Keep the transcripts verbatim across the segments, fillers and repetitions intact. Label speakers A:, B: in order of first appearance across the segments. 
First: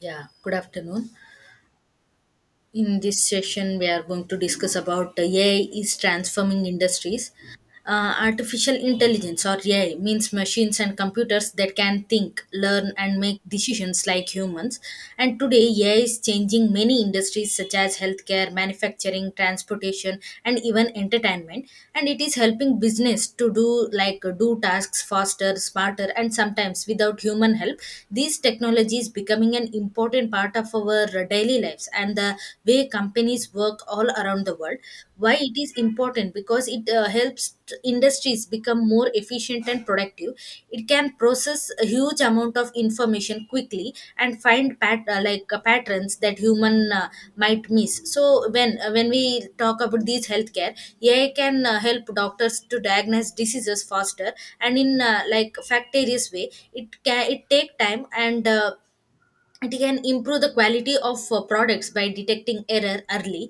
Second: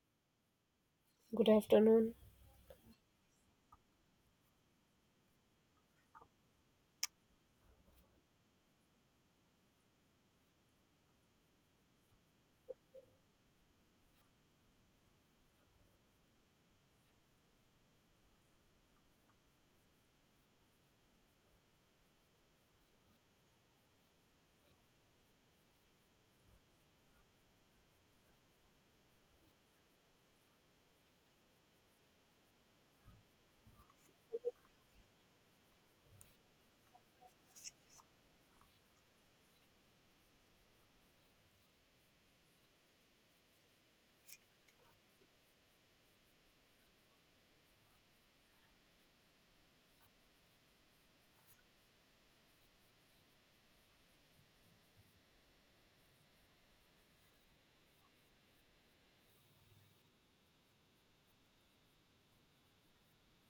A: Yeah, good afternoon.
B: Good afternoon.
A: In this session, we are going to discuss about uh, A I is transforming industries. Uh, artificial intelligence or A I means machines and computers that can think, learn, and make decisions like humans. And today, A I is changing many industries such as healthcare, manufacturing, transportation, and even entertainment. And it is helping business to do like uh, do tasks faster, smarter, and sometimes without human help. These technologies becoming an important part of of our daily lives and the way companies work all around the world. Why it is important? Because it uh, helps t- industries become more efficient and productive. It can process a huge amount of information quickly and find pat- uh, like uh, patterns that human uh, might miss. So when uh, when we talk about these healthcare, AI can uh, help doctors to diagnose diseases faster, and in uh, like factitious way, it can it take time, and uh, it can improve the quality of uh, products by detecting error early.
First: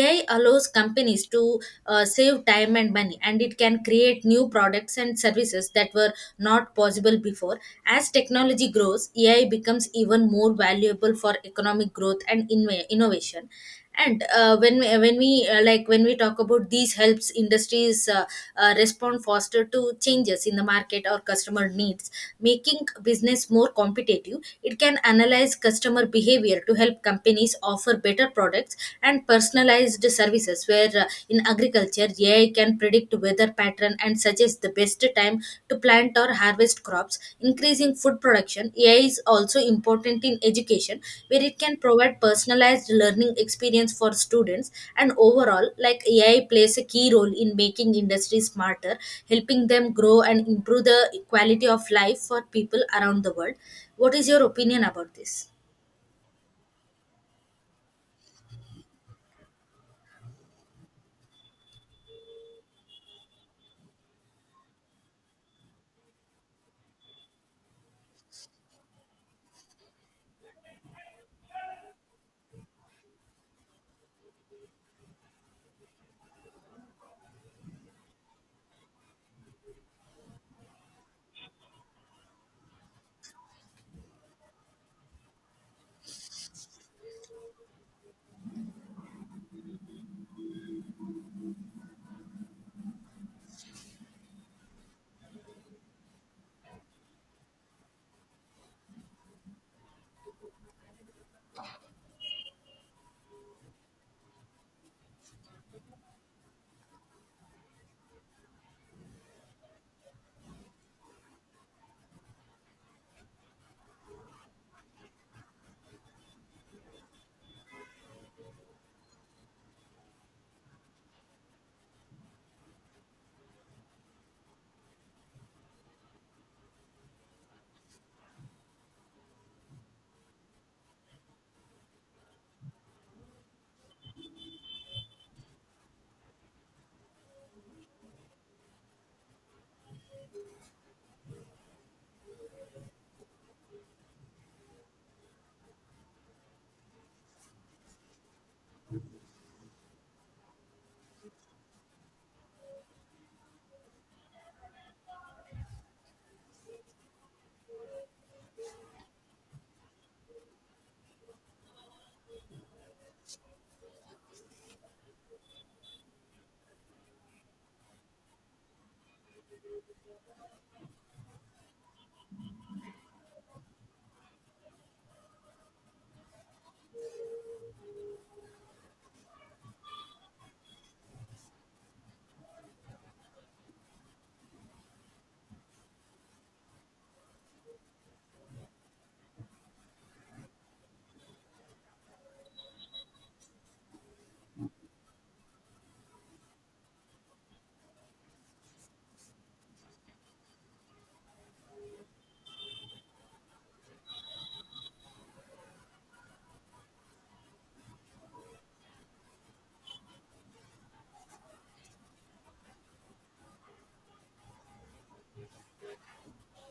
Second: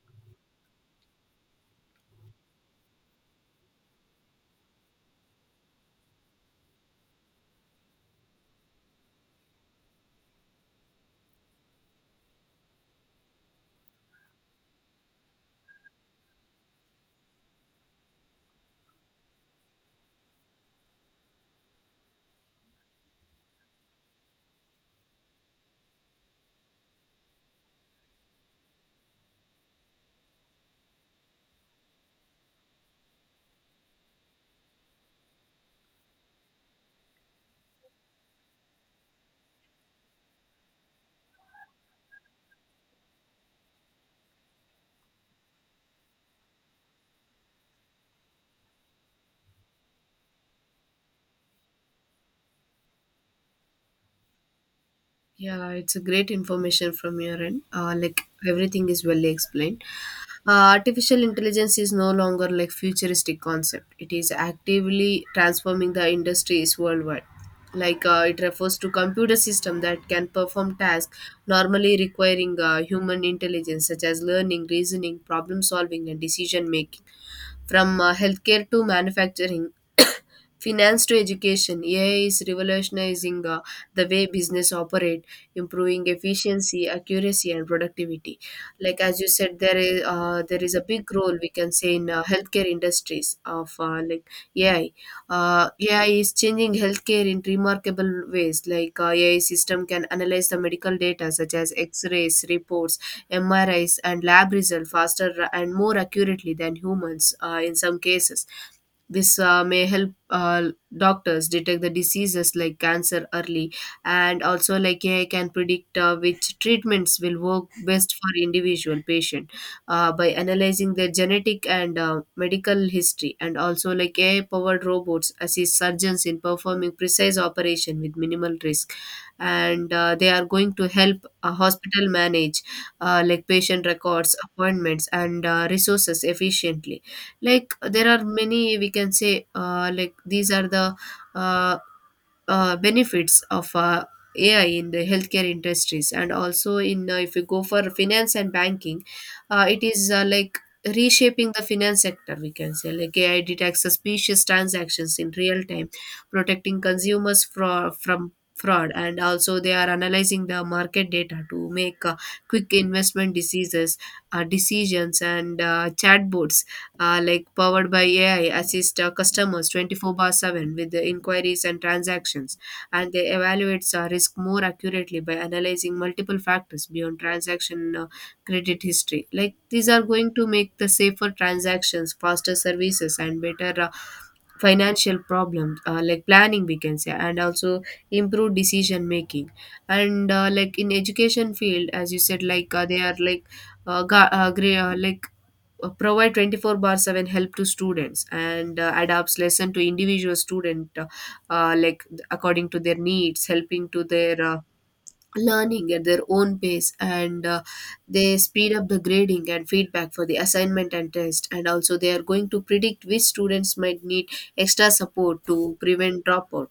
A: AI allows companies to uh, save time and money, and it can create new products and services that were not possible before. As technology grows, AI becomes even more valuable for economic growth and in- innovation. And uh, when we, when we uh, uh, like when we talk about these helps industries uh, uh, respond faster to changes in the market or customer needs, making business more competitive. It can analyze customer behavior to help companies offer better products and personalized services. Where uh, in agriculture, AI can predict weather pattern and suggest the best time to plant or harvest crops, increasing food production. A I is also important in education, where it can provide personalized learning experience for students. And overall, like A I plays a key role in making industry smarter, helping them grow and improve the quality of life for people around the world. What is your opinion about this?
B: Yeah, it's a great information from your end. Uh, like everything is well explained. Uh, artificial intelligence is no longer like futuristic concept. It is actively transforming the industries worldwide. Like uh, it refers to computer system that can perform tasks normally requiring uh, human intelligence, such as learning, reasoning, problem solving, and decision making. From uh, healthcare to manufacturing, finance to education, A I is revolutionizing uh, the way business operate, improving efficiency, accuracy, and productivity. Like as you said, there is uh, there is a big role we can say in uh, healthcare industries of uh, like A I. Uh, A I is changing healthcare in remarkable ways. Like uh, A I system can analyze the medical data such as X-rays, reports, M R Is, and lab results faster and more accurately than humans uh, in some cases. This uh, may help uh, doctors detect the diseases like cancer early, and also like A I can predict uh, which treatments will work best for individual patient uh, by analyzing their genetic and uh, medical history, and also like A I-powered robots assist surgeons in performing precise operation with minimal risk, and uh, they are going to help a hospital manage uh, like patient records, appointments, and uh, resources efficiently. Like there are many, we can say, uh, like these are the uh, uh, benefits of uh, A I in the healthcare industries and also in uh, if you go for finance and banking, uh, it is uh, like reshaping the finance sector. We can say like A I detects suspicious transactions in real time, protecting consumers from from fraud, and also they are analyzing the market data to make uh, quick investment diseases uh, decisions, and uh, chatbots uh, like powered by A I, assist uh, customers twenty-four bar seven with the inquiries and transactions, and they evaluates uh, risk more accurately by analyzing multiple factors beyond transaction uh, credit history. Like these are going to make the safer transactions, faster services, and better uh, financial problems, uh, like planning, we can say, and also improve decision making. And uh, like in education field, as you said, like uh, they are like uh, ga- uh, gre- uh, like uh, provide twenty-four bar seven help to students and uh, adapts lesson to individual student uh, uh, like according to their needs, helping to their uh, learning at their own pace, and uh, they speed up the grading and feedback for the assignment and test, and also they are going to predict which students might need extra support to prevent dropout.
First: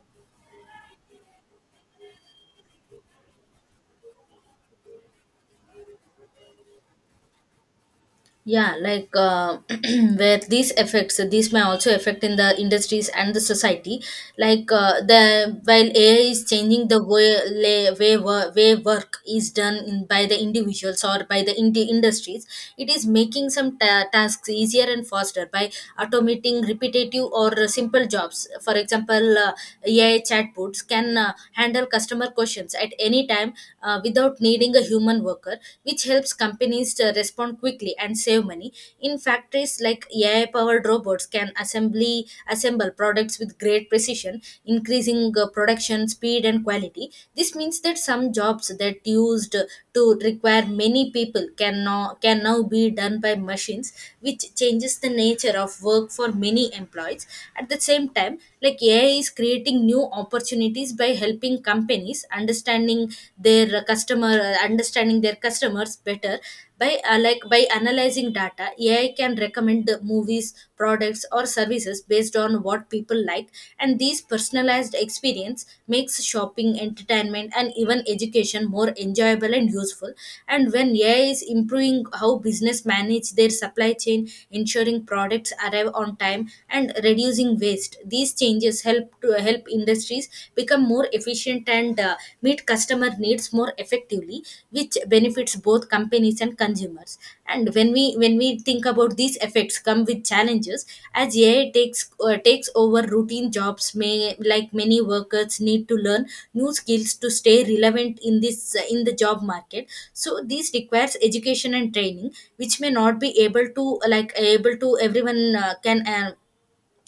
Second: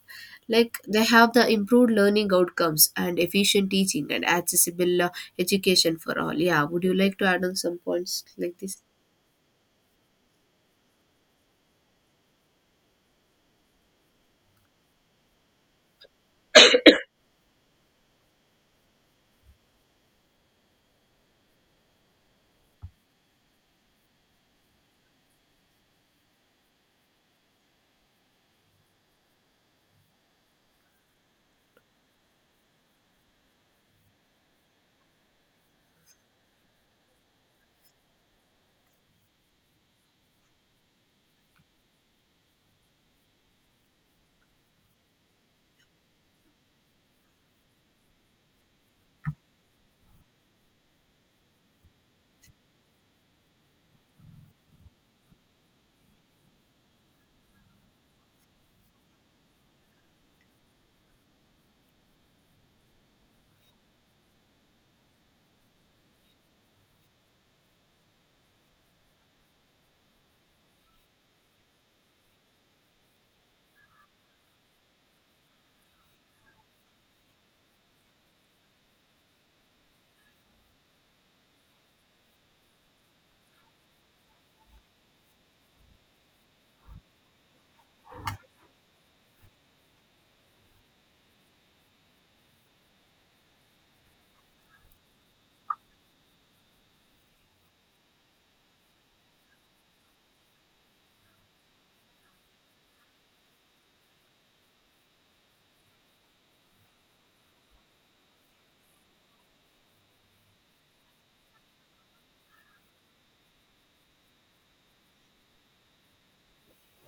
B: Like they have the improved learning outcomes and efficient teaching and accessible uh, education for all. Yeah, would you like to add on some points like
A: Yeah,
B: this?
A: like uh, where these effects, these may also affect in the industries and the society. Like uh, the While AI is changing the way lay- way, wo- way work is done, in, by the individuals or by the indi- industries, it is making some ta- tasks easier and faster by automating repetitive or simple jobs. For example, uh, AI chatbots can uh, handle customer questions at any time uh, without needing a human worker worker, which helps companies to respond quickly and save money. In factories like A I-powered robots can assembly assemble products with great precision, increasing uh, production speed and quality. This means that some jobs that used to require many people can now, can now be done by machines, which changes the nature of work for many employees. At the same time, like A I is creating new opportunities by helping companies understanding their customer understanding their customers better. By uh, like by analyzing data, AI can recommend the movies, products, or services based on what people like, and these personalized experience makes shopping, entertainment, and even education more enjoyable and useful. And when AI is improving how business manage their supply chain, ensuring products arrive on time and reducing waste, these changes help to to help industries become more efficient and uh, meet customer needs more effectively, which benefits both companies and consumers. And when we when we think about these, effects come with challenges. As AI takes uh, takes over routine jobs, may like many workers need to learn new skills to stay relevant in this uh, in the job market. So this requires education and training, which may not be able to uh, like able to everyone uh, can uh,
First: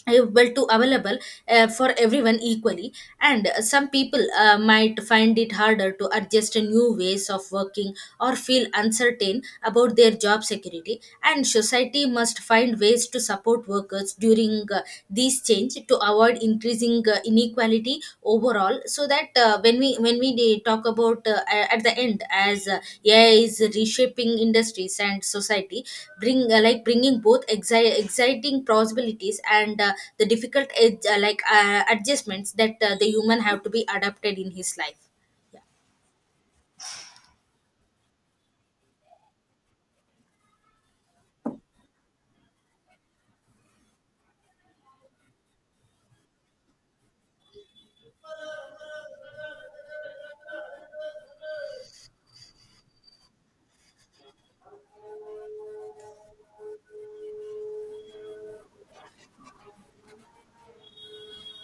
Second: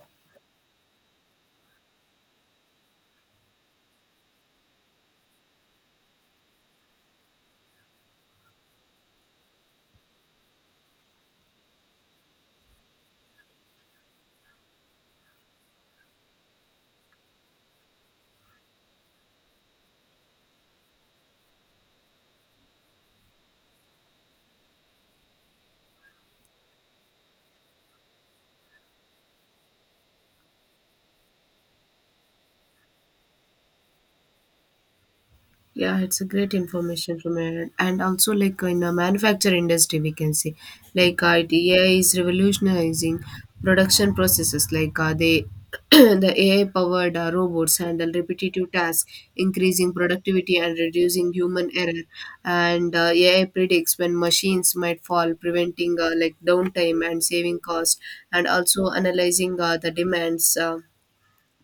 A: uh, well to available uh, for everyone equally. And uh, some people uh, might find it harder to adjust to new ways of working or feel uncertain about their job security, and society must find ways to support workers during uh, these change to avoid increasing uh, inequality equality overall. So that uh, when we when we de- talk about uh, a- at the end, as uh, AI is reshaping industries and society, bring uh, like bringing both exi- exciting possibilities and uh, the difficult edge, uh, like uh, adjustments that uh, the human have to be adapted in his life. Yeah.
B: Yeah, it's a great information from it. And also, like in the manufacture industry, we can see like uh, it- A I is revolutionizing production processes. Like uh, they, the A I powered uh, robots handle repetitive tasks, increasing productivity and reducing human error. And uh, A I predicts when machines might fall, preventing uh, like downtime and saving cost. And also analyzing uh, the demands. Uh,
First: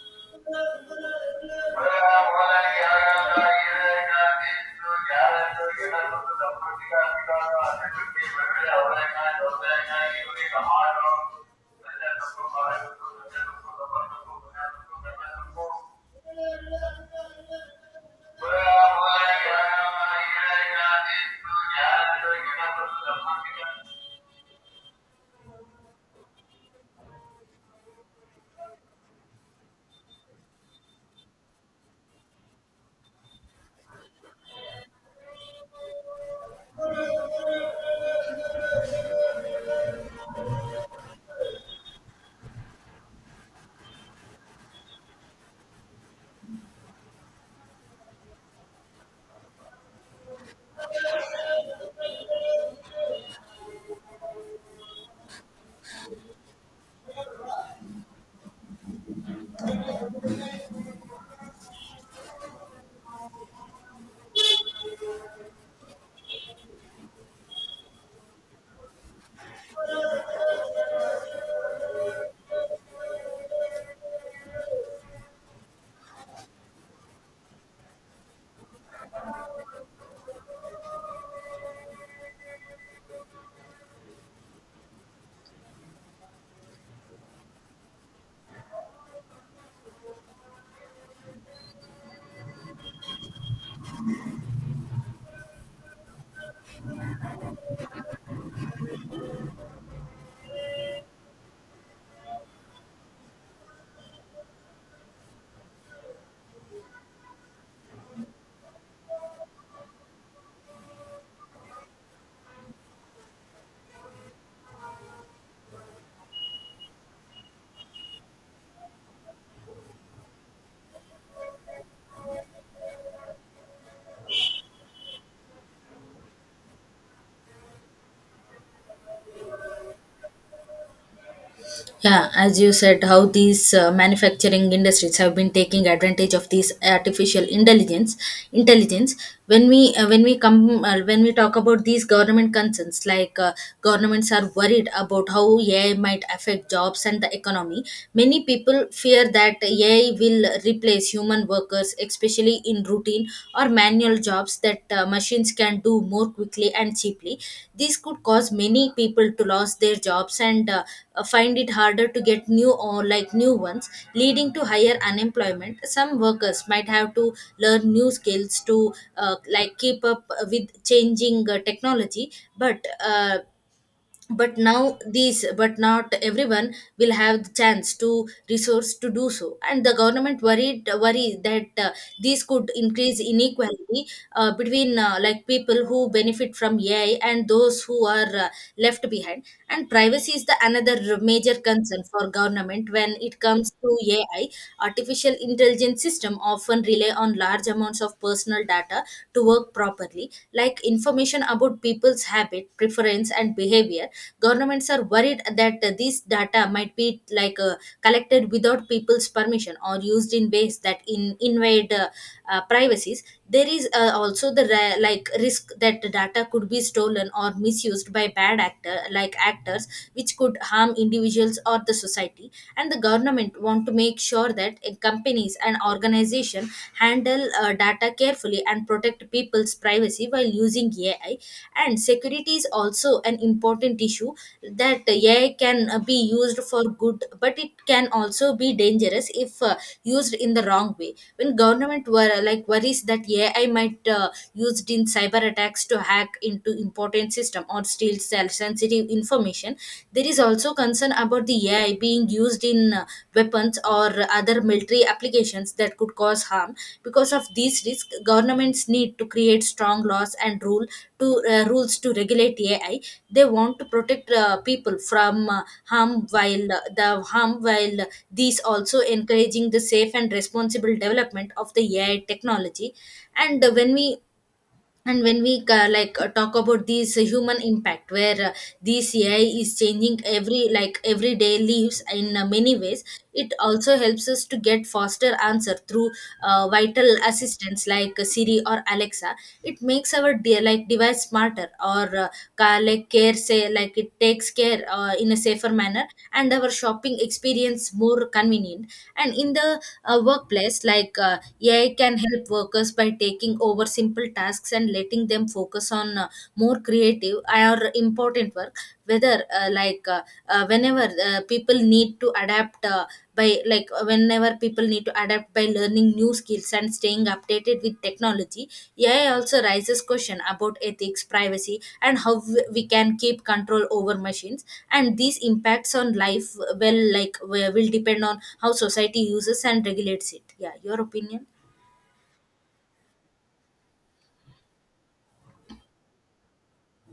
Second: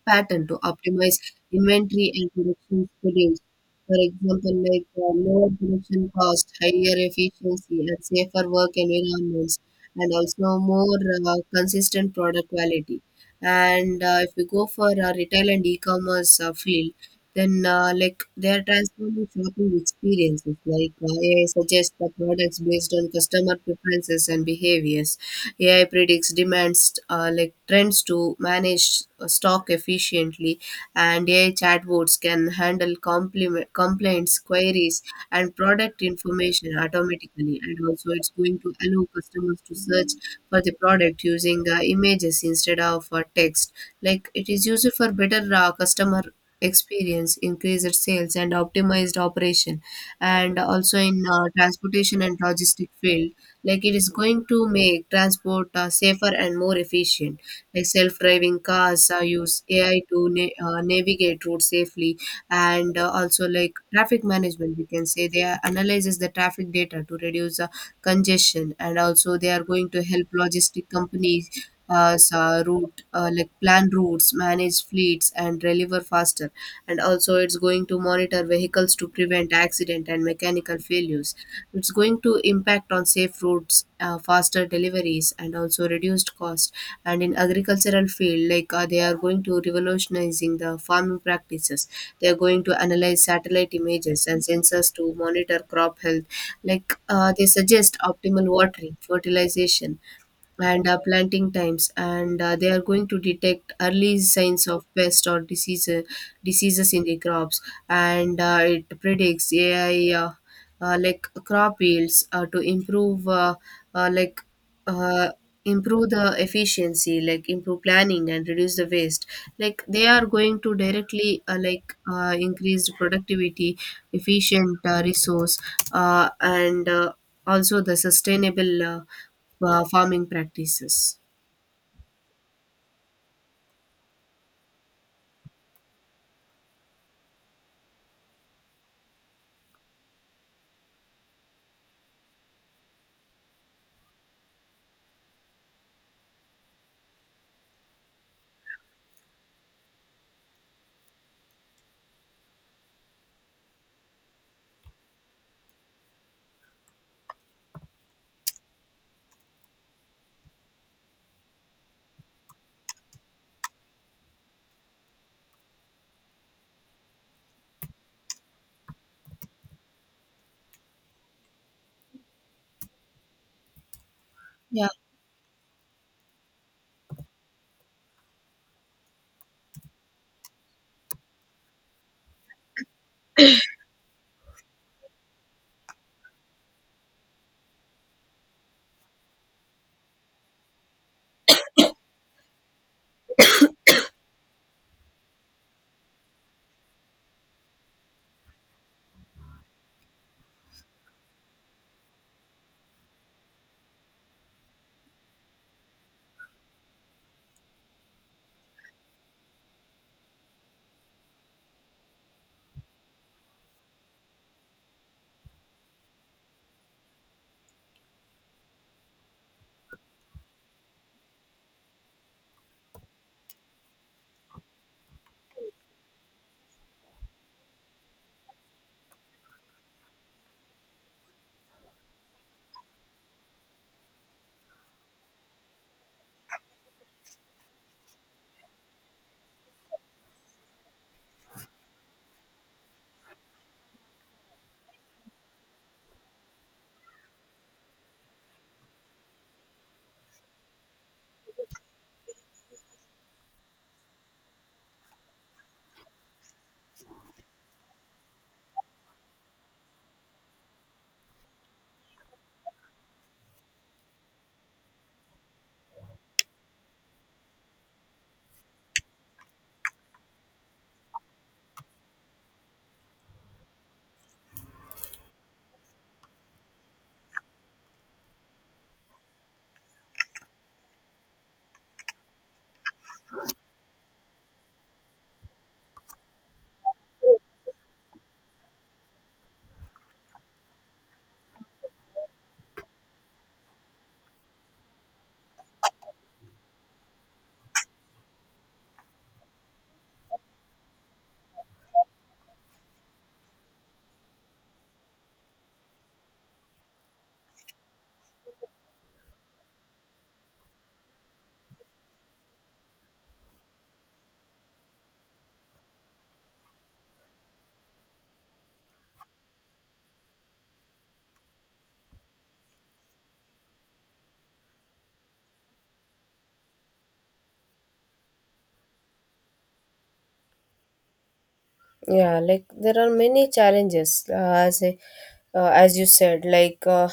B: pattern to optimize inventory and
A: प्राव लेख
B: production schedules.
A: ठान्वा लेख
B: For
A: नहीं
B: example, like
A: of
B: uh, lower production
A: प्रत्ब्रिकाश्बंगाश्भिक्श
B: cost, higher efficiency, and safer work
A: थκो घटूर
B: environments, and also
A: desapare।
B: more uh, consistent product quality. And uh, if you go for uh, retail
A: तो
B: and e-commerce uh, field, then, uh, like, they
A: जोर आफ
B: are
A: DMOif Sa
B: transforming
A: ne से गेख
B: shopping
A: में
B: experiences.
A: मुझा
B: Like,
A: रख्मार भाई
B: A I
A: मुझा
B: suggests the
A: प्रत्रू नहीं
B: products
A: किया
B: based on
A: हुआला लेख
B: customer
A: अधिम Last
B: preferences
A: M D.
B: and behaviors. A I predicts demands, uh, like trends to manage uh, stock efficiently, and A I chatbots can handle compliment, complaints, queries, and product information automatically. And also, it's going to allow customers to search for the product using uh, images instead of uh, text. Like, it is used for better uh, customer experience, increased sales, and optimized operation, and also in uh, transportation and logistic field. Like it is going to make transport uh, safer and more efficient. Like self-driving cars uh, use A I to na- uh, navigate routes safely, and uh, also like traffic management, we can say. They are- analyzes the traffic data to reduce uh, congestion, and also they are going to help logistic companies uh, sa- route, uh, like plan routes, manage fleets, and deliver faster. And also, it's going to monitor vehicles to prevent accident and mechanical failures. It's going to impact on safe routes, uh, faster deliveries, and also reduced cost. And in agricultural field, like uh, they are going to revolutionizing the farming practices. They are going to analyze satellite images and sensors to monitor crop health. Like uh, they suggest optimal watering, fertilization, and uh, planting times, and uh, they are going to detect early signs of pest or disease uh, diseases in the crops, and uh, it predicts A I uh, uh, like crop yields uh, to improve uh, uh, like uh, improve the efficiency, like improve planning and reduce the waste. Like they are going to directly uh, like uh, increase productivity, efficient uh, resource, uh, and uh, also the sustainable uh, uh, farming practices.
A: Yeah, as you said, how these uh, manufacturing industries have been taking advantage of these artificial intelligence. Intelligence. When we uh, when we come uh, when we talk about these government concerns, like uh, governments are worried about how A I might affect jobs and the economy. Many people fear that A I will replace human workers, especially especially in routine or manual jobs that uh, machines can do more quickly and cheaply. This could cause many people to lose their jobs, and uh, uh, find it harder to get new or like new ones, leading to higher unemployment. Some workers might have to learn new skills to uh, like keep up with changing uh, technology. But uh, but
B: Yeah.
A: now these but not everyone will have the chance to resource to do so, and the government worried worry that uh, these could increase inequality uh, between uh, like people who benefit from AI and those who are uh, left behind. And privacy is the another major concern for government when it comes to AI. Artificial intelligence system often rely on large amounts of personal data to work properly, like information about people's habit, preference, and behavior. Governments are worried that uh, these data might be like uh, collected without people's permission or used in ways that in, invade uh, uh, privacies. There is uh, also the ra- like risk that the data could be stolen or misused by bad actor like actors, which could harm individuals or the society. And the government want to make make sure that uh, companies and organizations handle uh, data carefully and protect people's privacy while using A I. And security is also an important issue that A I can uh, be used for good, but it can also be dangerous if uh, used in the wrong way. When government were like worries that A I might uh, used in cyber attacks to hack into important system or steal self sensitive information. There is also concern about the A I being used in uh, weapons or other military applications that could cause harm. Because of these risks, governments need to create strong laws and rule to uh, rules to regulate A I. They want to protect uh, people from uh, harm while uh, the harm while these also encouraging the safe and responsible development of the A I technology. And uh, when we and when we uh, like uh, talk about this human impact, where uh, this AI is changing every like everyday lives in uh, many ways. It also helps us to get faster answer through uh, vital assistance like uh, Siri or Alexa. It makes our de- like device smarter, or uh, ca- like care say like it takes care uh, in a safer manner, and our shopping experience more convenient. And in the uh, workplace like uh, AI can help workers by taking taking over simple tasks and letting them focus on uh, more creative or important work. Whether uh, like uh, uh, whenever uh, people need to adapt uh, by like uh, Whenever people need to adapt by learning new skills and staying updated with technology, AI also raises question about ethics, privacy, and how w- we can keep control over machines. And these impacts on life uh, well like will will depend on how society uses and regulates it. Yeah, your opinion.
B: Yeah, like there are many challenges. Uh, as I- uh, as you said, like uh,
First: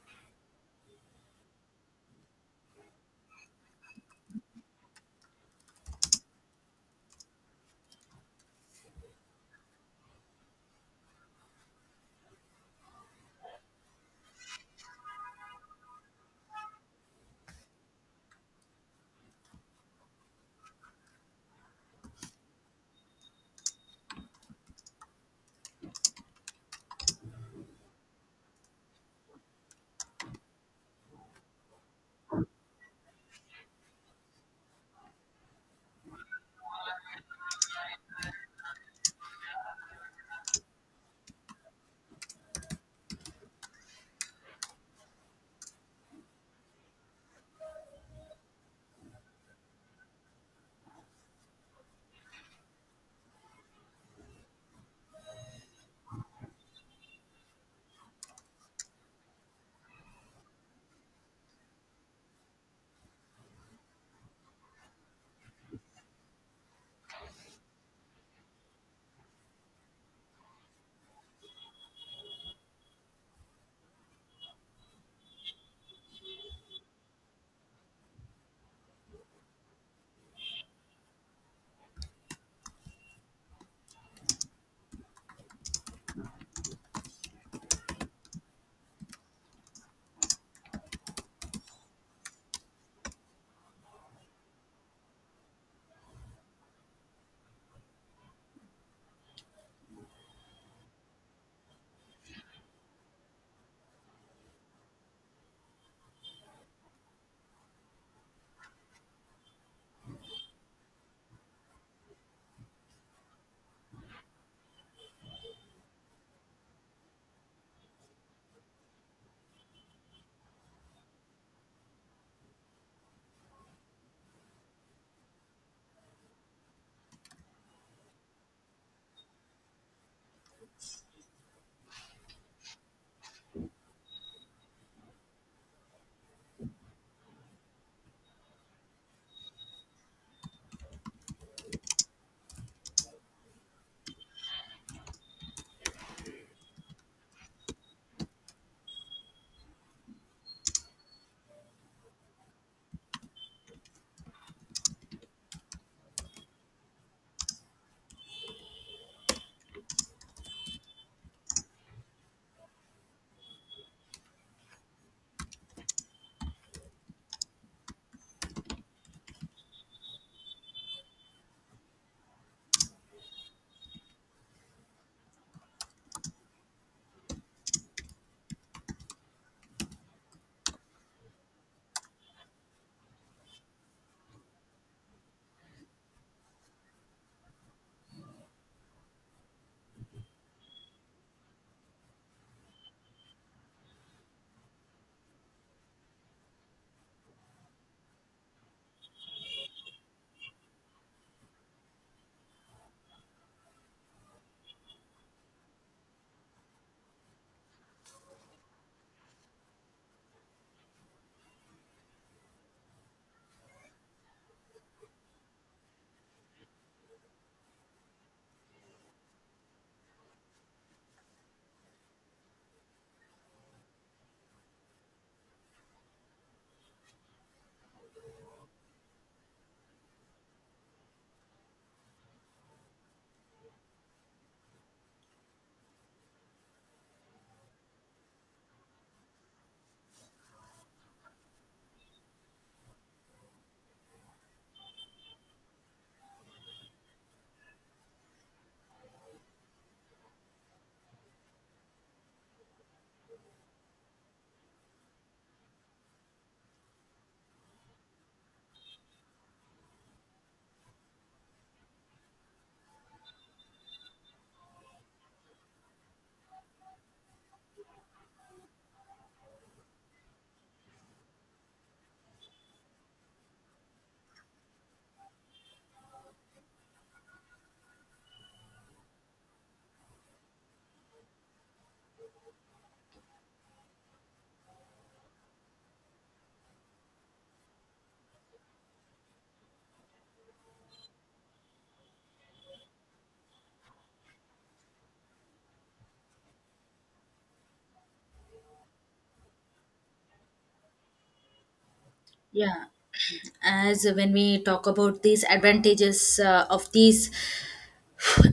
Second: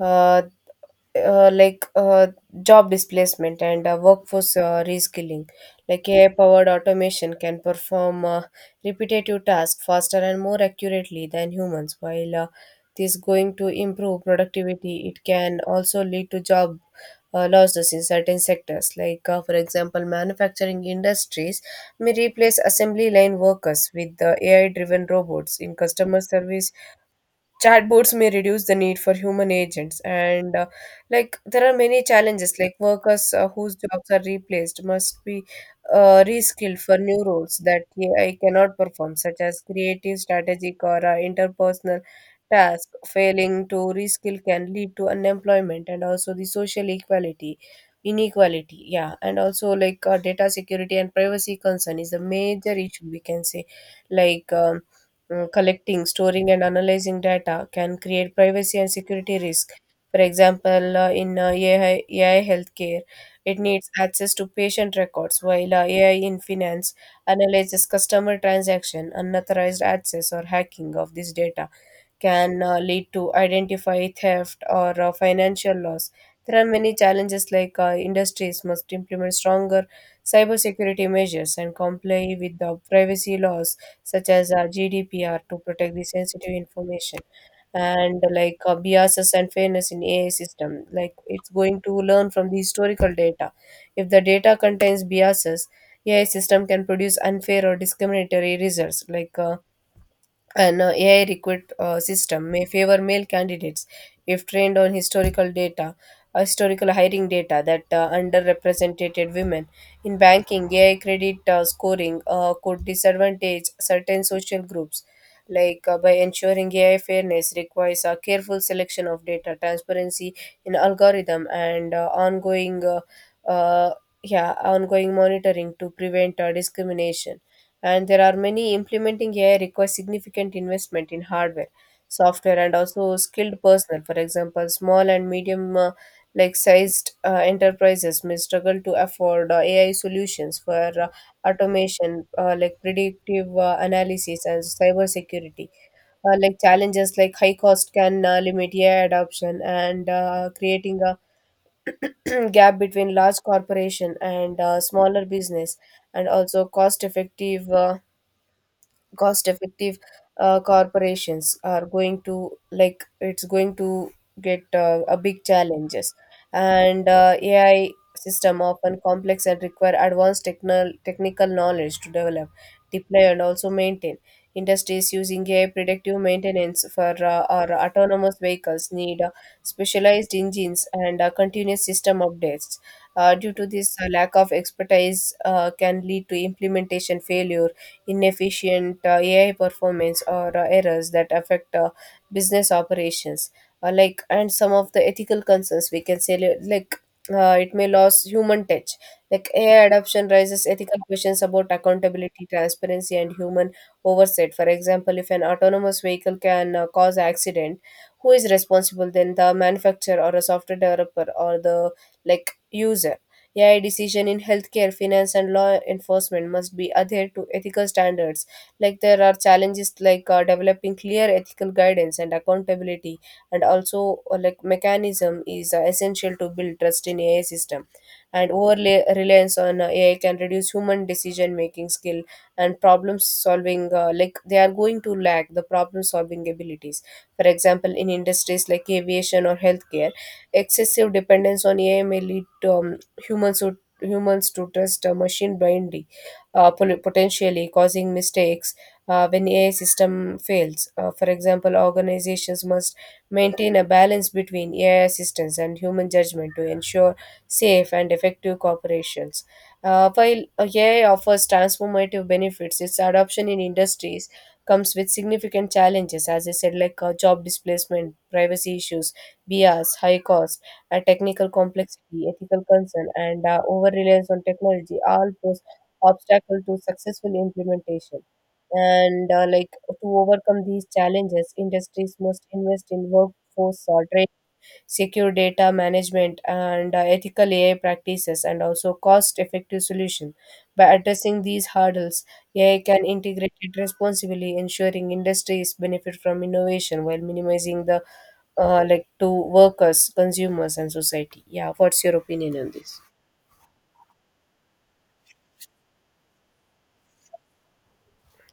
B: uh, uh, like uh, job displacement and uh, workforce uh, reskilling. Like A I-powered automation can perform uh, repetitive tasks faster and more accurately than humans. While uh, this going to improve productivity, it can also lead to job uh, losses in certain sectors. Like uh, for example, manufacturing industries may replace assembly line workers with the A I driven robots. In customer service chatbots may reduce the need for human agents, and uh, like there are many challenges. Like workers uh, whose jobs are replaced must be uh, reskilled for new roles that A I cannot perform, such as creative, strategic, or uh, interpersonal tasks. Failing to reskill can lead to unemployment and also the social equality inequality. Yeah, and also like uh, data security and privacy concern is a major issue, we can say. Like um, uh, collecting, storing, and analyzing data can create privacy and security risk. For example, uh, in uh, A I, healthcare, it needs access to patient records, while uh, A I in finance analyzes customer transaction. Unauthorized access or hacking of this data can uh, lead to identify theft or uh, financial loss. There are many challenges. Like uh, industries must implement stronger cybersecurity measures and comply with the privacy laws such as uh, G D P R to protect the sensitive information. And like uh, biases and fairness in A I system. Like it's going to learn from the historical data. If the data contains biases, A I system can produce unfair or discriminatory results. Like uh, an uh, A I recruit uh, system may favor male candidates if trained on historical data, uh, historical hiring data that uh, underrepresented women. In banking, A I credit uh, scoring uh, could disadvantage certain social groups. Like uh, by ensuring A I fairness requires a careful selection of data, transparency in algorithm, and uh, ongoing, uh, uh, yeah, ongoing monitoring to prevent uh, discrimination. And there are many implementing A I requires significant investment in hardware, software, and also skilled personnel. For example, small and medium uh, like sized uh, enterprises may struggle to afford uh, A I solutions for uh, automation, uh, like predictive uh, analysis, and cybersecurity. Uh, like challenges like high cost can uh, limit A I adoption and uh, creating a gap between large corporation and uh, smaller business, and also cost effective uh, cost effective uh, corporations are going to, like it's going to get uh, a big challenges. And uh, AI system often complex and require advanced techno- technical knowledge to develop, deploy, and also maintain. Industries using A I predictive maintenance for uh, our autonomous vehicles need uh, specialized engines and uh, continuous system updates. Uh, due to this uh, lack of expertise uh, can lead to implementation failure, inefficient uh, A I performance, or uh, errors that affect uh, business operations. Uh, like, and some of the ethical concerns, we can say, li- like uh, it may lose human touch. Like A I adoption raises ethical questions about accountability, transparency, and human oversight. For example, if an autonomous vehicle can uh, cause accident, who is responsible? Then the manufacturer or a software developer or the like user. A I decision in healthcare, finance, and law enforcement must be adhered to ethical standards. Like there are challenges, like uh, developing clear ethical guidance and accountability, and also uh, like mechanism is uh, essential to build trust in A I system. And overlay reliance on uh, A I can reduce human decision making skill and problem solving. Uh, like they are going to lack the problem solving abilities. For example, in industries like aviation or healthcare, excessive dependence on A I may lead to um, humans would humans to trust a machine blindly, uh, pol- potentially causing mistakes uh, when A I system fails. Uh, for example, organizations must maintain a balance between A I assistance and human judgment to ensure safe and effective corporations. Uh, while uh, A I offers transformative benefits, its adoption in industries comes with significant challenges, as I said, like uh, job displacement, privacy issues, bias, high cost, uh, technical complexity, ethical concern, and uh, over reliance on technology all pose obstacles to successful implementation. And uh, like to overcome these challenges, industries must invest in workforce uh, training, secure data management, and uh, ethical A I practices, and also cost effective solution. By addressing these hurdles, A I can integrate it responsibly, ensuring industries benefit from innovation while minimizing the uh, like to workers, consumers, and society. Yeah, what's your opinion on
A: Yeah,
B: this?
A: as when we talk about these advantages uh, of these,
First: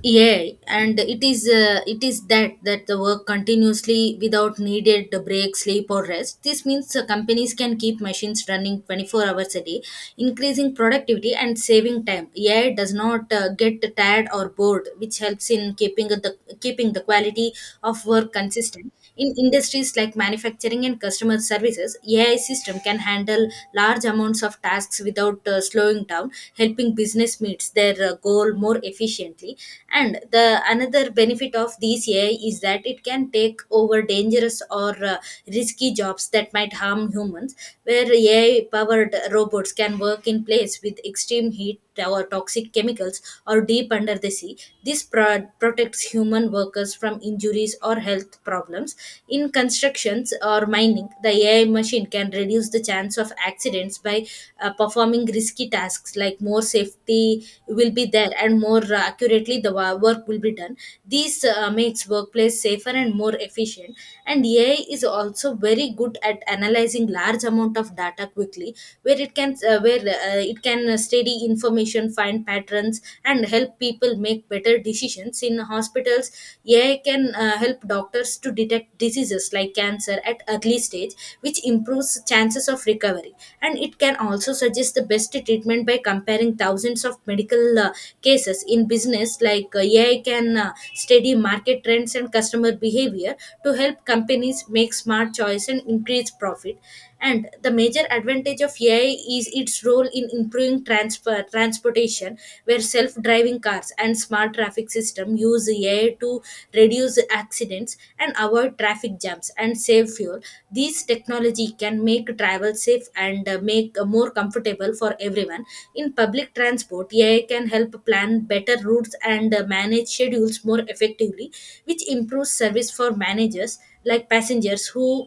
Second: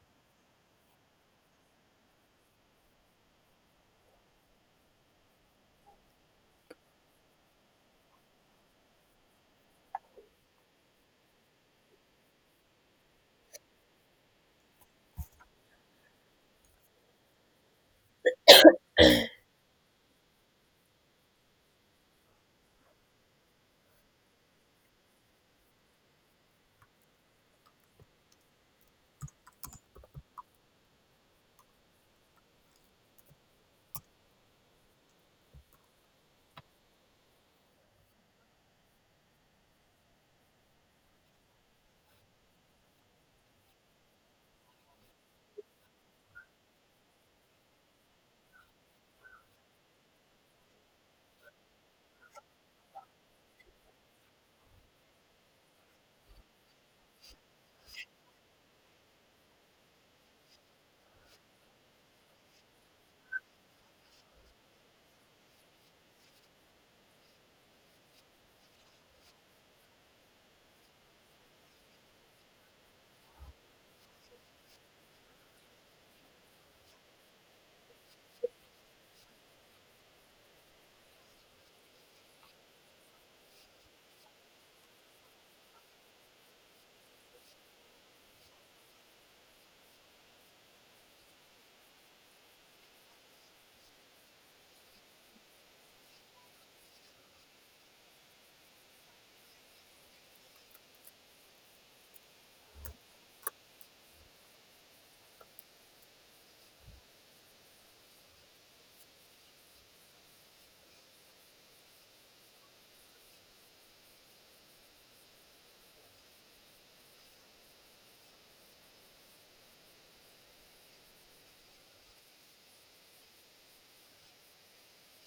A: yeah, and it is uh, it is that that the work continuously without needed break, sleep, or rest. This means uh, companies can keep machines running twenty-four hours a day, increasing productivity and saving time. AI does not uh, get tired or bored, which helps in keeping the keeping the quality of work consistent. In industries like manufacturing and customer services, AI system can handle large amounts of tasks tasks without uh, slowing down, helping business meets their uh, goal more efficiently. And the another benefit of these A I is that it can take over dangerous or uh, risky jobs that might harm humans, where A I-powered robots can work in place with extreme heat or toxic chemicals or deep under the sea. This pro- protects human workers from injuries or health problems. In constructions or mining, the A I machine can reduce the chance of accidents by uh, performing risky tasks, like more safety will be there and more uh, accurately the wa- work will be done. This uh, makes workplace safer and more efficient. And A I is also very good at analyzing large amount of data quickly, where it can uh, where uh, it can uh, study information, find patterns, and help people make better decisions. In hospitals, A I can uh, help doctors to detect diseases like cancer at early stage, which improves chances of recovery. And it can also suggest the best treatment by comparing thousands of medical uh, cases. In business, like uh, A I can uh, study market trends and customer behavior to help companies make smart choice and increase profit. And the major advantage of AI is its role in improving transfer transportation, where self-driving cars and smart traffic system use AI to reduce accidents and avoid traffic jams and save fuel. This technology can make travel safe and uh, make uh, more comfortable for everyone. In public transport, AI can help plan better routes and uh, manage schedules more effectively, which improves service for managers like passengers who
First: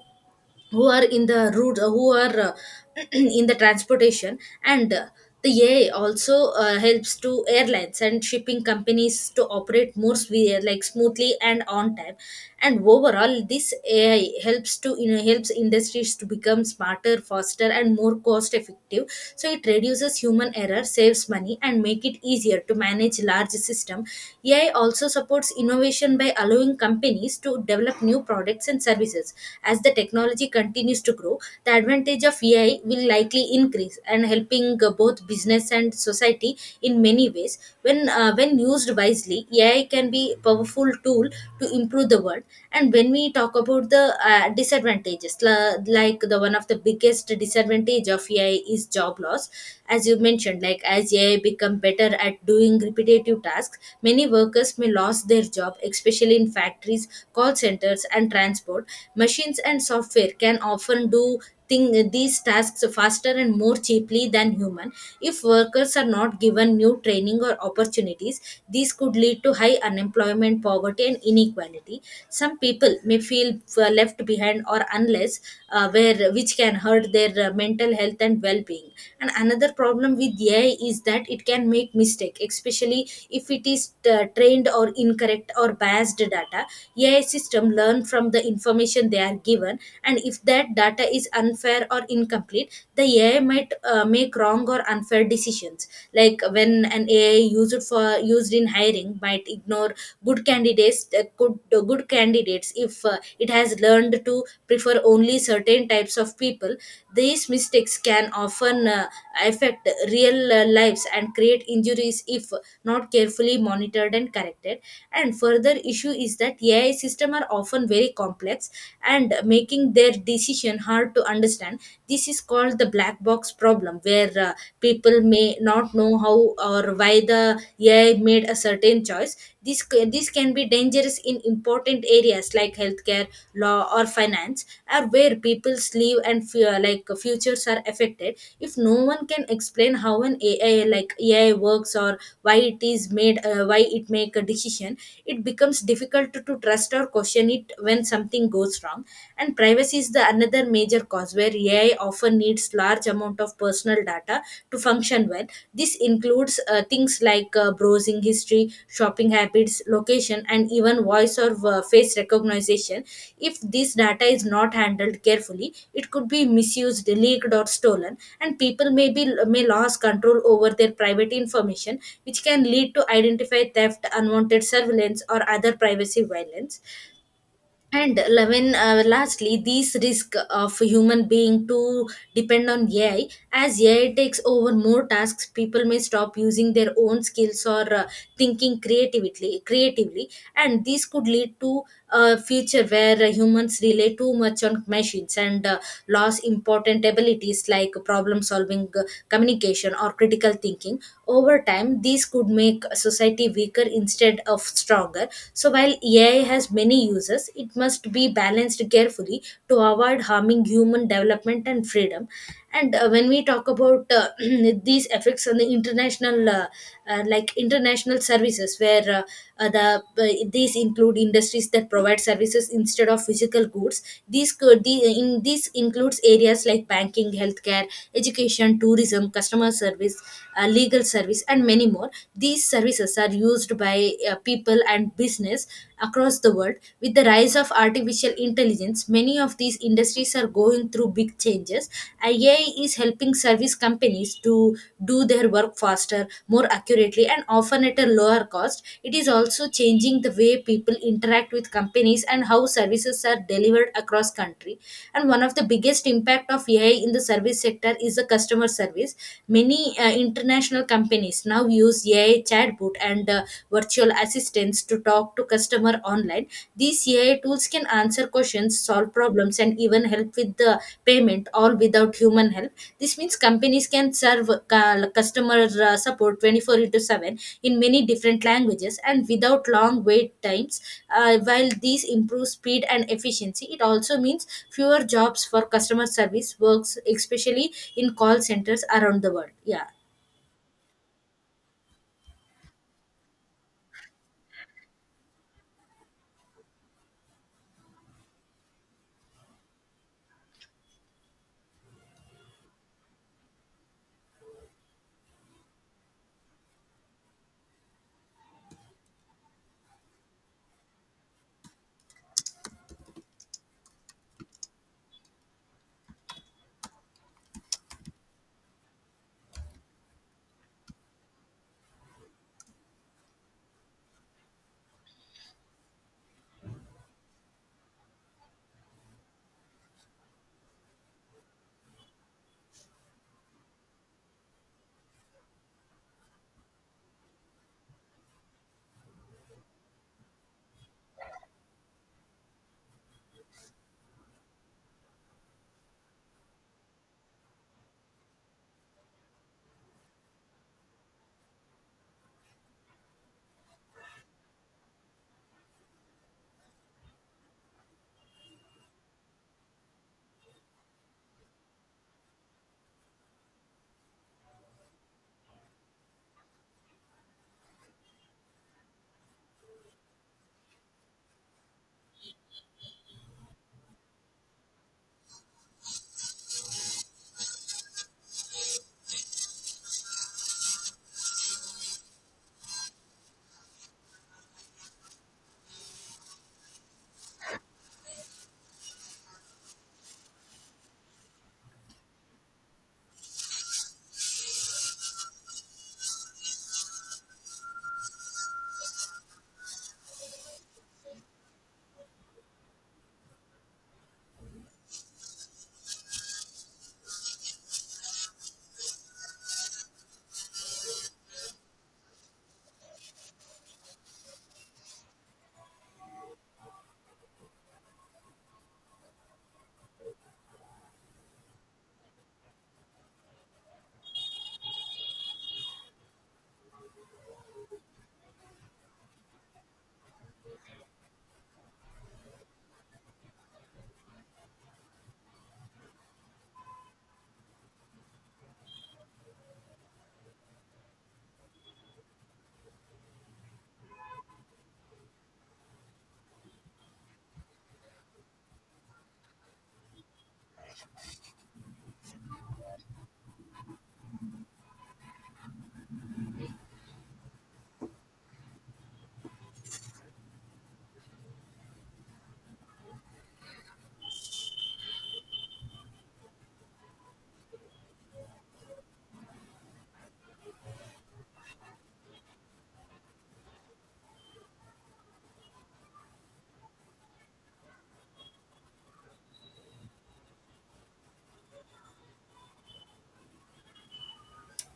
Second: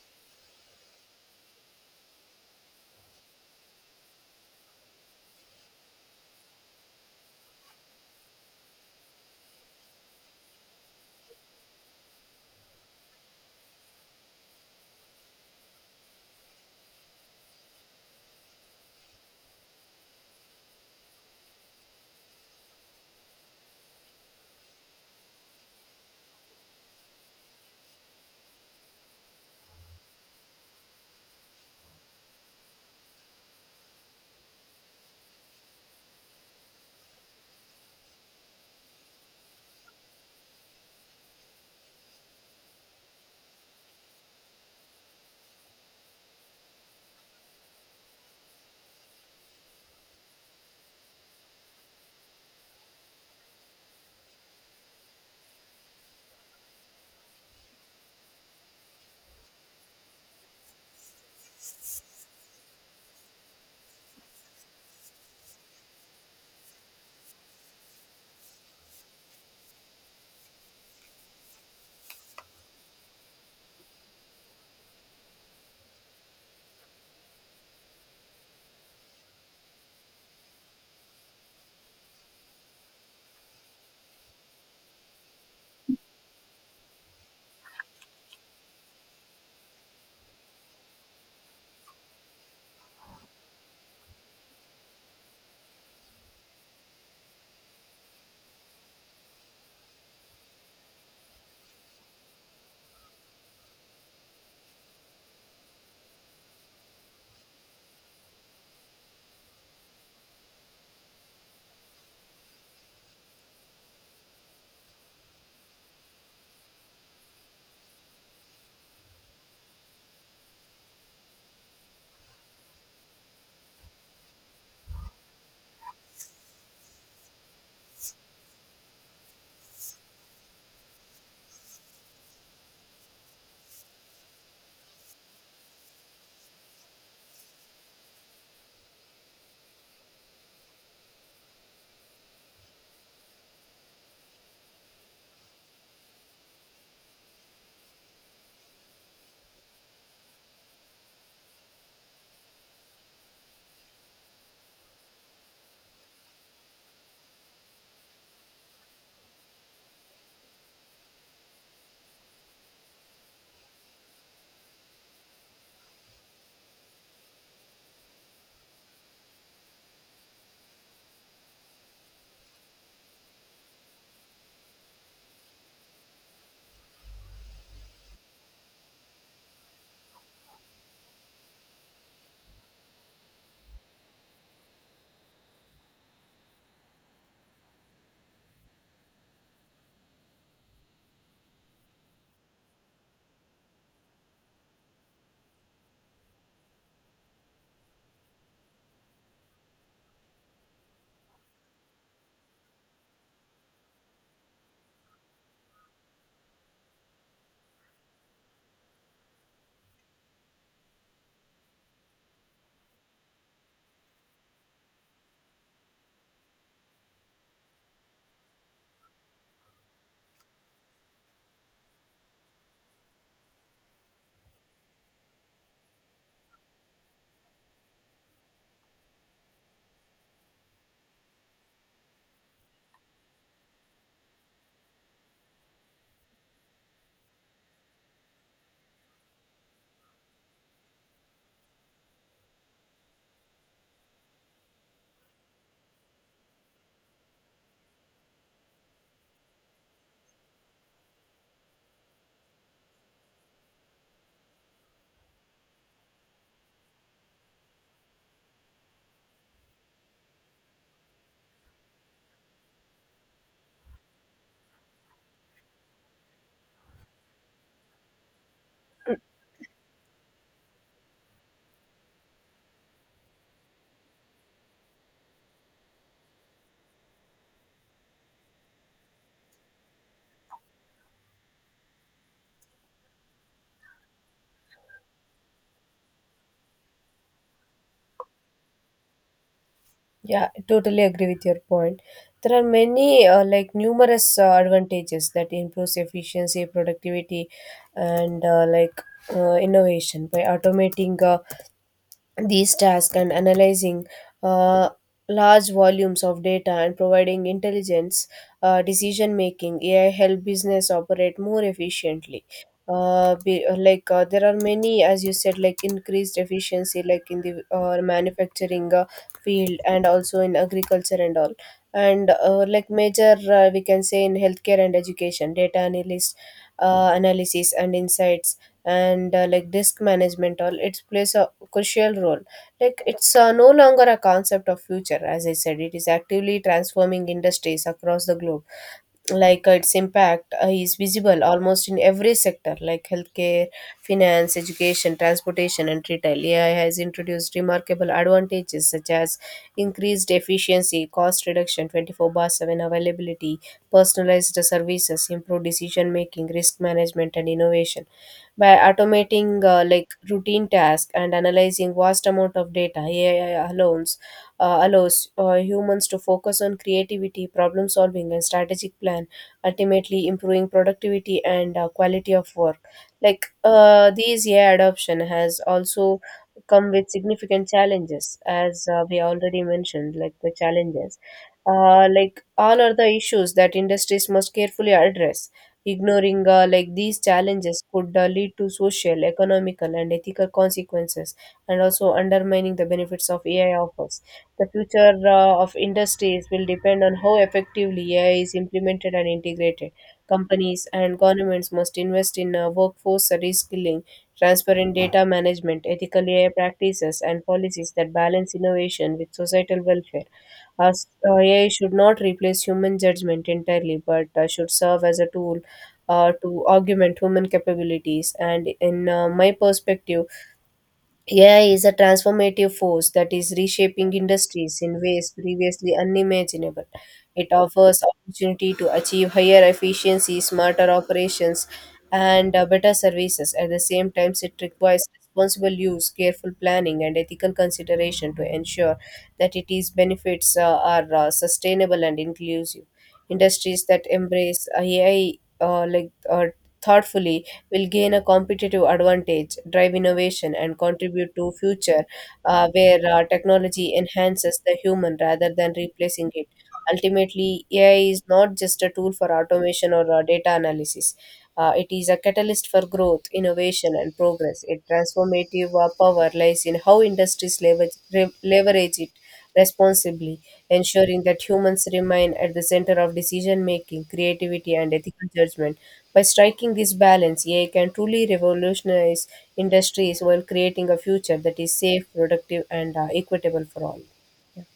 A: who are in the route, uh, who are uh, in the transportation. And uh, the A I also uh, helps to airlines and shipping companies to operate more swe- like smoothly and on time. And overall, this A I helps to you know helps industries to become smarter, faster, and more cost effective. So it reduces human error, saves money, and make it easier to manage large system. A I also supports innovation by allowing companies to develop new products and services. As the technology continues to grow, the advantage of A I will likely increase and helping uh, both business and society in many ways. When uh, when used wisely, A I can be a powerful tool to improve the world. And when we talk about the uh, disadvantages, la- like the one of the biggest disadvantage of A I is job loss, as you mentioned. Like as A I become better at doing repetitive tasks, many workers may lose their job, especially in factories, call centers, and transport. Machine machines and software can often do thing, these tasks faster and more cheaply than human. If workers are not given new training or opportunities, these could lead to high unemployment, poverty, and inequality. Some people may feel uh, left behind or unless, uh, where which can hurt their uh, mental health and well-being. And another problem with AI is that it can make mistake, especially if it is uh, trained or incorrect or biased data. AI system learn from the information information they are given, and if that data is unfair or incomplete, the AI might uh, make wrong or unfair decisions. Like when an ai used for used in hiring might ignore good candidates, uh, good, uh, good candidates if uh, it has learned to prefer only certain types of people. These mistakes can often uh, affect real uh, lives and create injuries if not carefully monitored and corrected. And further issue is that AI system are often very very complex, and making their decision hard to understand. This is called the black box problem, where uh, people may not know how or why the AI made a certain choice. This c- this can be dangerous in important areas like healthcare, law, or finance, or where people's live and fear like futures are affected. If no one can explain how an ai like AI works, or why it is made uh, why it make a decision, it becomes difficult to, to trust or question question it when something goes wrong. And privacy is the another major cause, where AI often needs large amount of personal data to function well. This includes uh, things like uh, browsing history, shopping habits, location, and even voice or uh, face recognition. If this data is not handled carefully, it could be misused, leaked, or stolen, and people may be may lose control over their private information, which can lead to identify theft, unwanted surveillance, or other privacy violence. And Levin, uh, lastly, these risk of human being to depend on A I. As A I takes over more tasks, people may stop using their own skills or uh, thinking creatively. Creatively, and this could lead to a future where uh, humans rely too much on machines, and uh, lose important abilities like problem solving, uh, communication, or critical thinking. Over time, these could make society weaker instead of stronger. So while while A I has many uses, it must be balanced carefully to avoid harming human development and freedom. And uh, when we talk about uh, these effects on the international, uh, uh, like international services, where uh, uh, the uh, these include industries that provide services instead of physical goods. These could the, in this includes areas like banking, healthcare, education, tourism, customer service, uh, legal service, and many more. These services are used by by uh, people and business across the world. With the rise of artificial intelligence, many of these industries are going through big changes. A I is helping service companies to do their work faster, more accurately, and often at a lower cost. It is also changing the way people interact with companies and how services are delivered across country. And one of the biggest impact of A I in the service sector is the customer service. Many uh, international companies now use use A I chatbot and uh, virtual assistants to talk to customer online. These A I tools can answer questions, solve problems, and even help with the payment, all without human help. This means companies can serve uh, customer uh, support twenty-four into seven in many different languages and without long wait times. Uh, while these improve speed and efficiency, it also means fewer jobs for customer service works, especially in call centers around the world. Yeah.
B: Yeah, I totally agree with your point. There are many, uh, like numerous uh, advantages that improves efficiency, productivity, and uh, like uh, innovation by automating uh, these tasks and analyzing uh, large volumes of data and providing intelligence uh, decision making. AI help business operate more efficiently. Uh, be, uh, like uh, There are many, as you said, like increased efficiency like in the uh, manufacturing uh, field and also in agriculture and all, and uh, like major, uh, we can say, in healthcare and education, data analyst uh, analysis and insights, and uh, like disk management. All it plays a crucial role. Like it's uh, no longer a concept of future, as I said. It is actively transforming industries across the globe. Like uh, its impact uh, is visible almost in every sector, like healthcare, finance, education, transportation, and retail. AI has introduced remarkable advantages such as increased efficiency, cost reduction, twenty-four bar seven availability, personalized services, improved decision making, risk management, and innovation. By automating uh, like routine tasks and analyzing vast amount of data, AI alone uh, allows uh, humans to focus on creativity, problem solving, and strategic plan, ultimately improving productivity and uh, quality of work. Like uh, these A I adoption has also come with significant challenges, as uh, we already mentioned, like the challenges. Uh, like all are the issues that industries must carefully address. Ignoring uh, like these challenges could uh, lead to social, economical, and ethical consequences, and also undermining the benefits of A I offers. The future uh, of industries will depend on how effectively A I is implemented and integrated. Companies and governments must invest in uh, workforce reskilling, transparent data management, ethical A I practices, and policies that balance innovation with societal welfare. As, uh, A I should not replace human judgment entirely, but uh, should serve as a tool uh, to augment human capabilities. And in uh, my perspective, A I is a transformative force that is reshaping industries in ways previously unimaginable. It offers opportunity to achieve higher efficiency, smarter operations, and uh, better services. At the same time, it requires responsible use, careful planning, and ethical consideration to ensure that its benefits uh, are uh, sustainable and inclusive. Industries that embrace A I uh, like uh, thoughtfully will gain a competitive advantage, drive innovation, and contribute to future uh, where uh, technology enhances the human rather than replacing it. Ultimately, A I is not just a tool for automation or uh, data analysis. Uh, it is a catalyst for growth, innovation, and progress. Its transformative uh, power lies in how industries leverage, re- leverage it responsibly, ensuring that humans remain at the center of decision making, creativity, and ethical judgment. By striking this balance, A I can truly revolutionize industries while creating a future that is safe, productive, and uh, equitable for all.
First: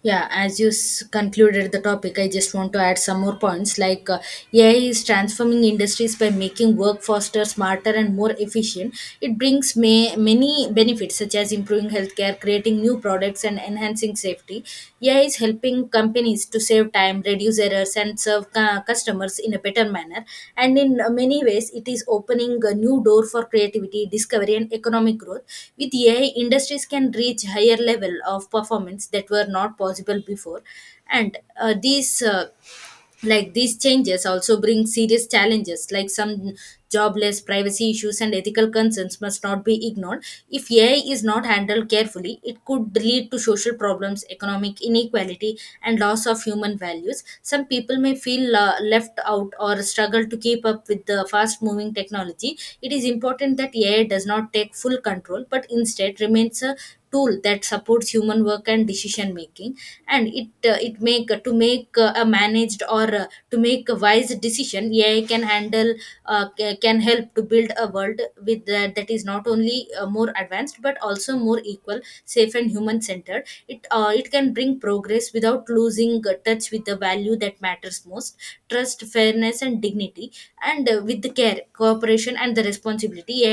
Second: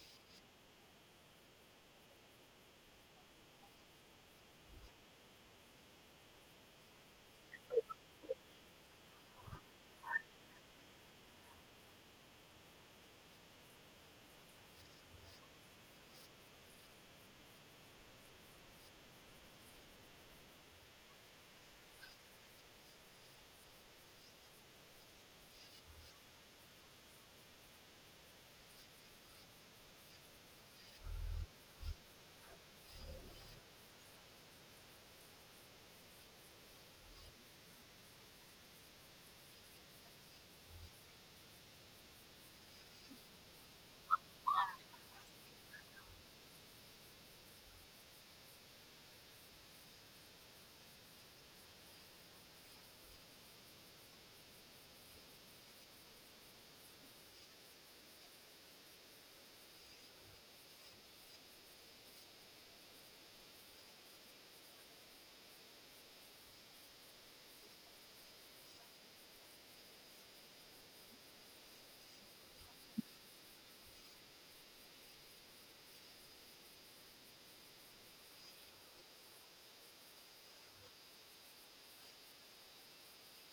A: Yeah, as you s- concluded the topic, I just want to add some more points. Like uh, A I is transforming industries by making work faster, smarter, and more efficient. It brings may- many benefits, such as improving healthcare, creating new products, and enhancing safety. A I is helping companies companies to save time, reduce errors, and serve cu- customers in a better manner. And in uh, many ways, it is opening a new door for creativity, discovery, and economic growth. With A I, industries can reach higher level of performance that were not possible before. And uh, these uh, like these changes also bring serious challenges, like some jobless, privacy issues, and ethical concerns must not be ignored. If AI is not handled carefully, it could lead to social problems, economic inequality, and loss of human values. Some people may feel uh, left out or struggle to keep up with the fast moving technology. It is important that AI does not take full control, but instead remains a tool that supports human work and decision making. And it uh, it make to make uh, a managed, or uh, to make a wise decision, AI can handle, uh, ca- can help to build a world with that that is not only uh, more advanced, but also more equal, safe, and human centered. It uh, it can bring progress without losing uh, touch with the value that matters most: trust, fairness, and dignity. And uh, with the care, cooperation, and the responsibility, A I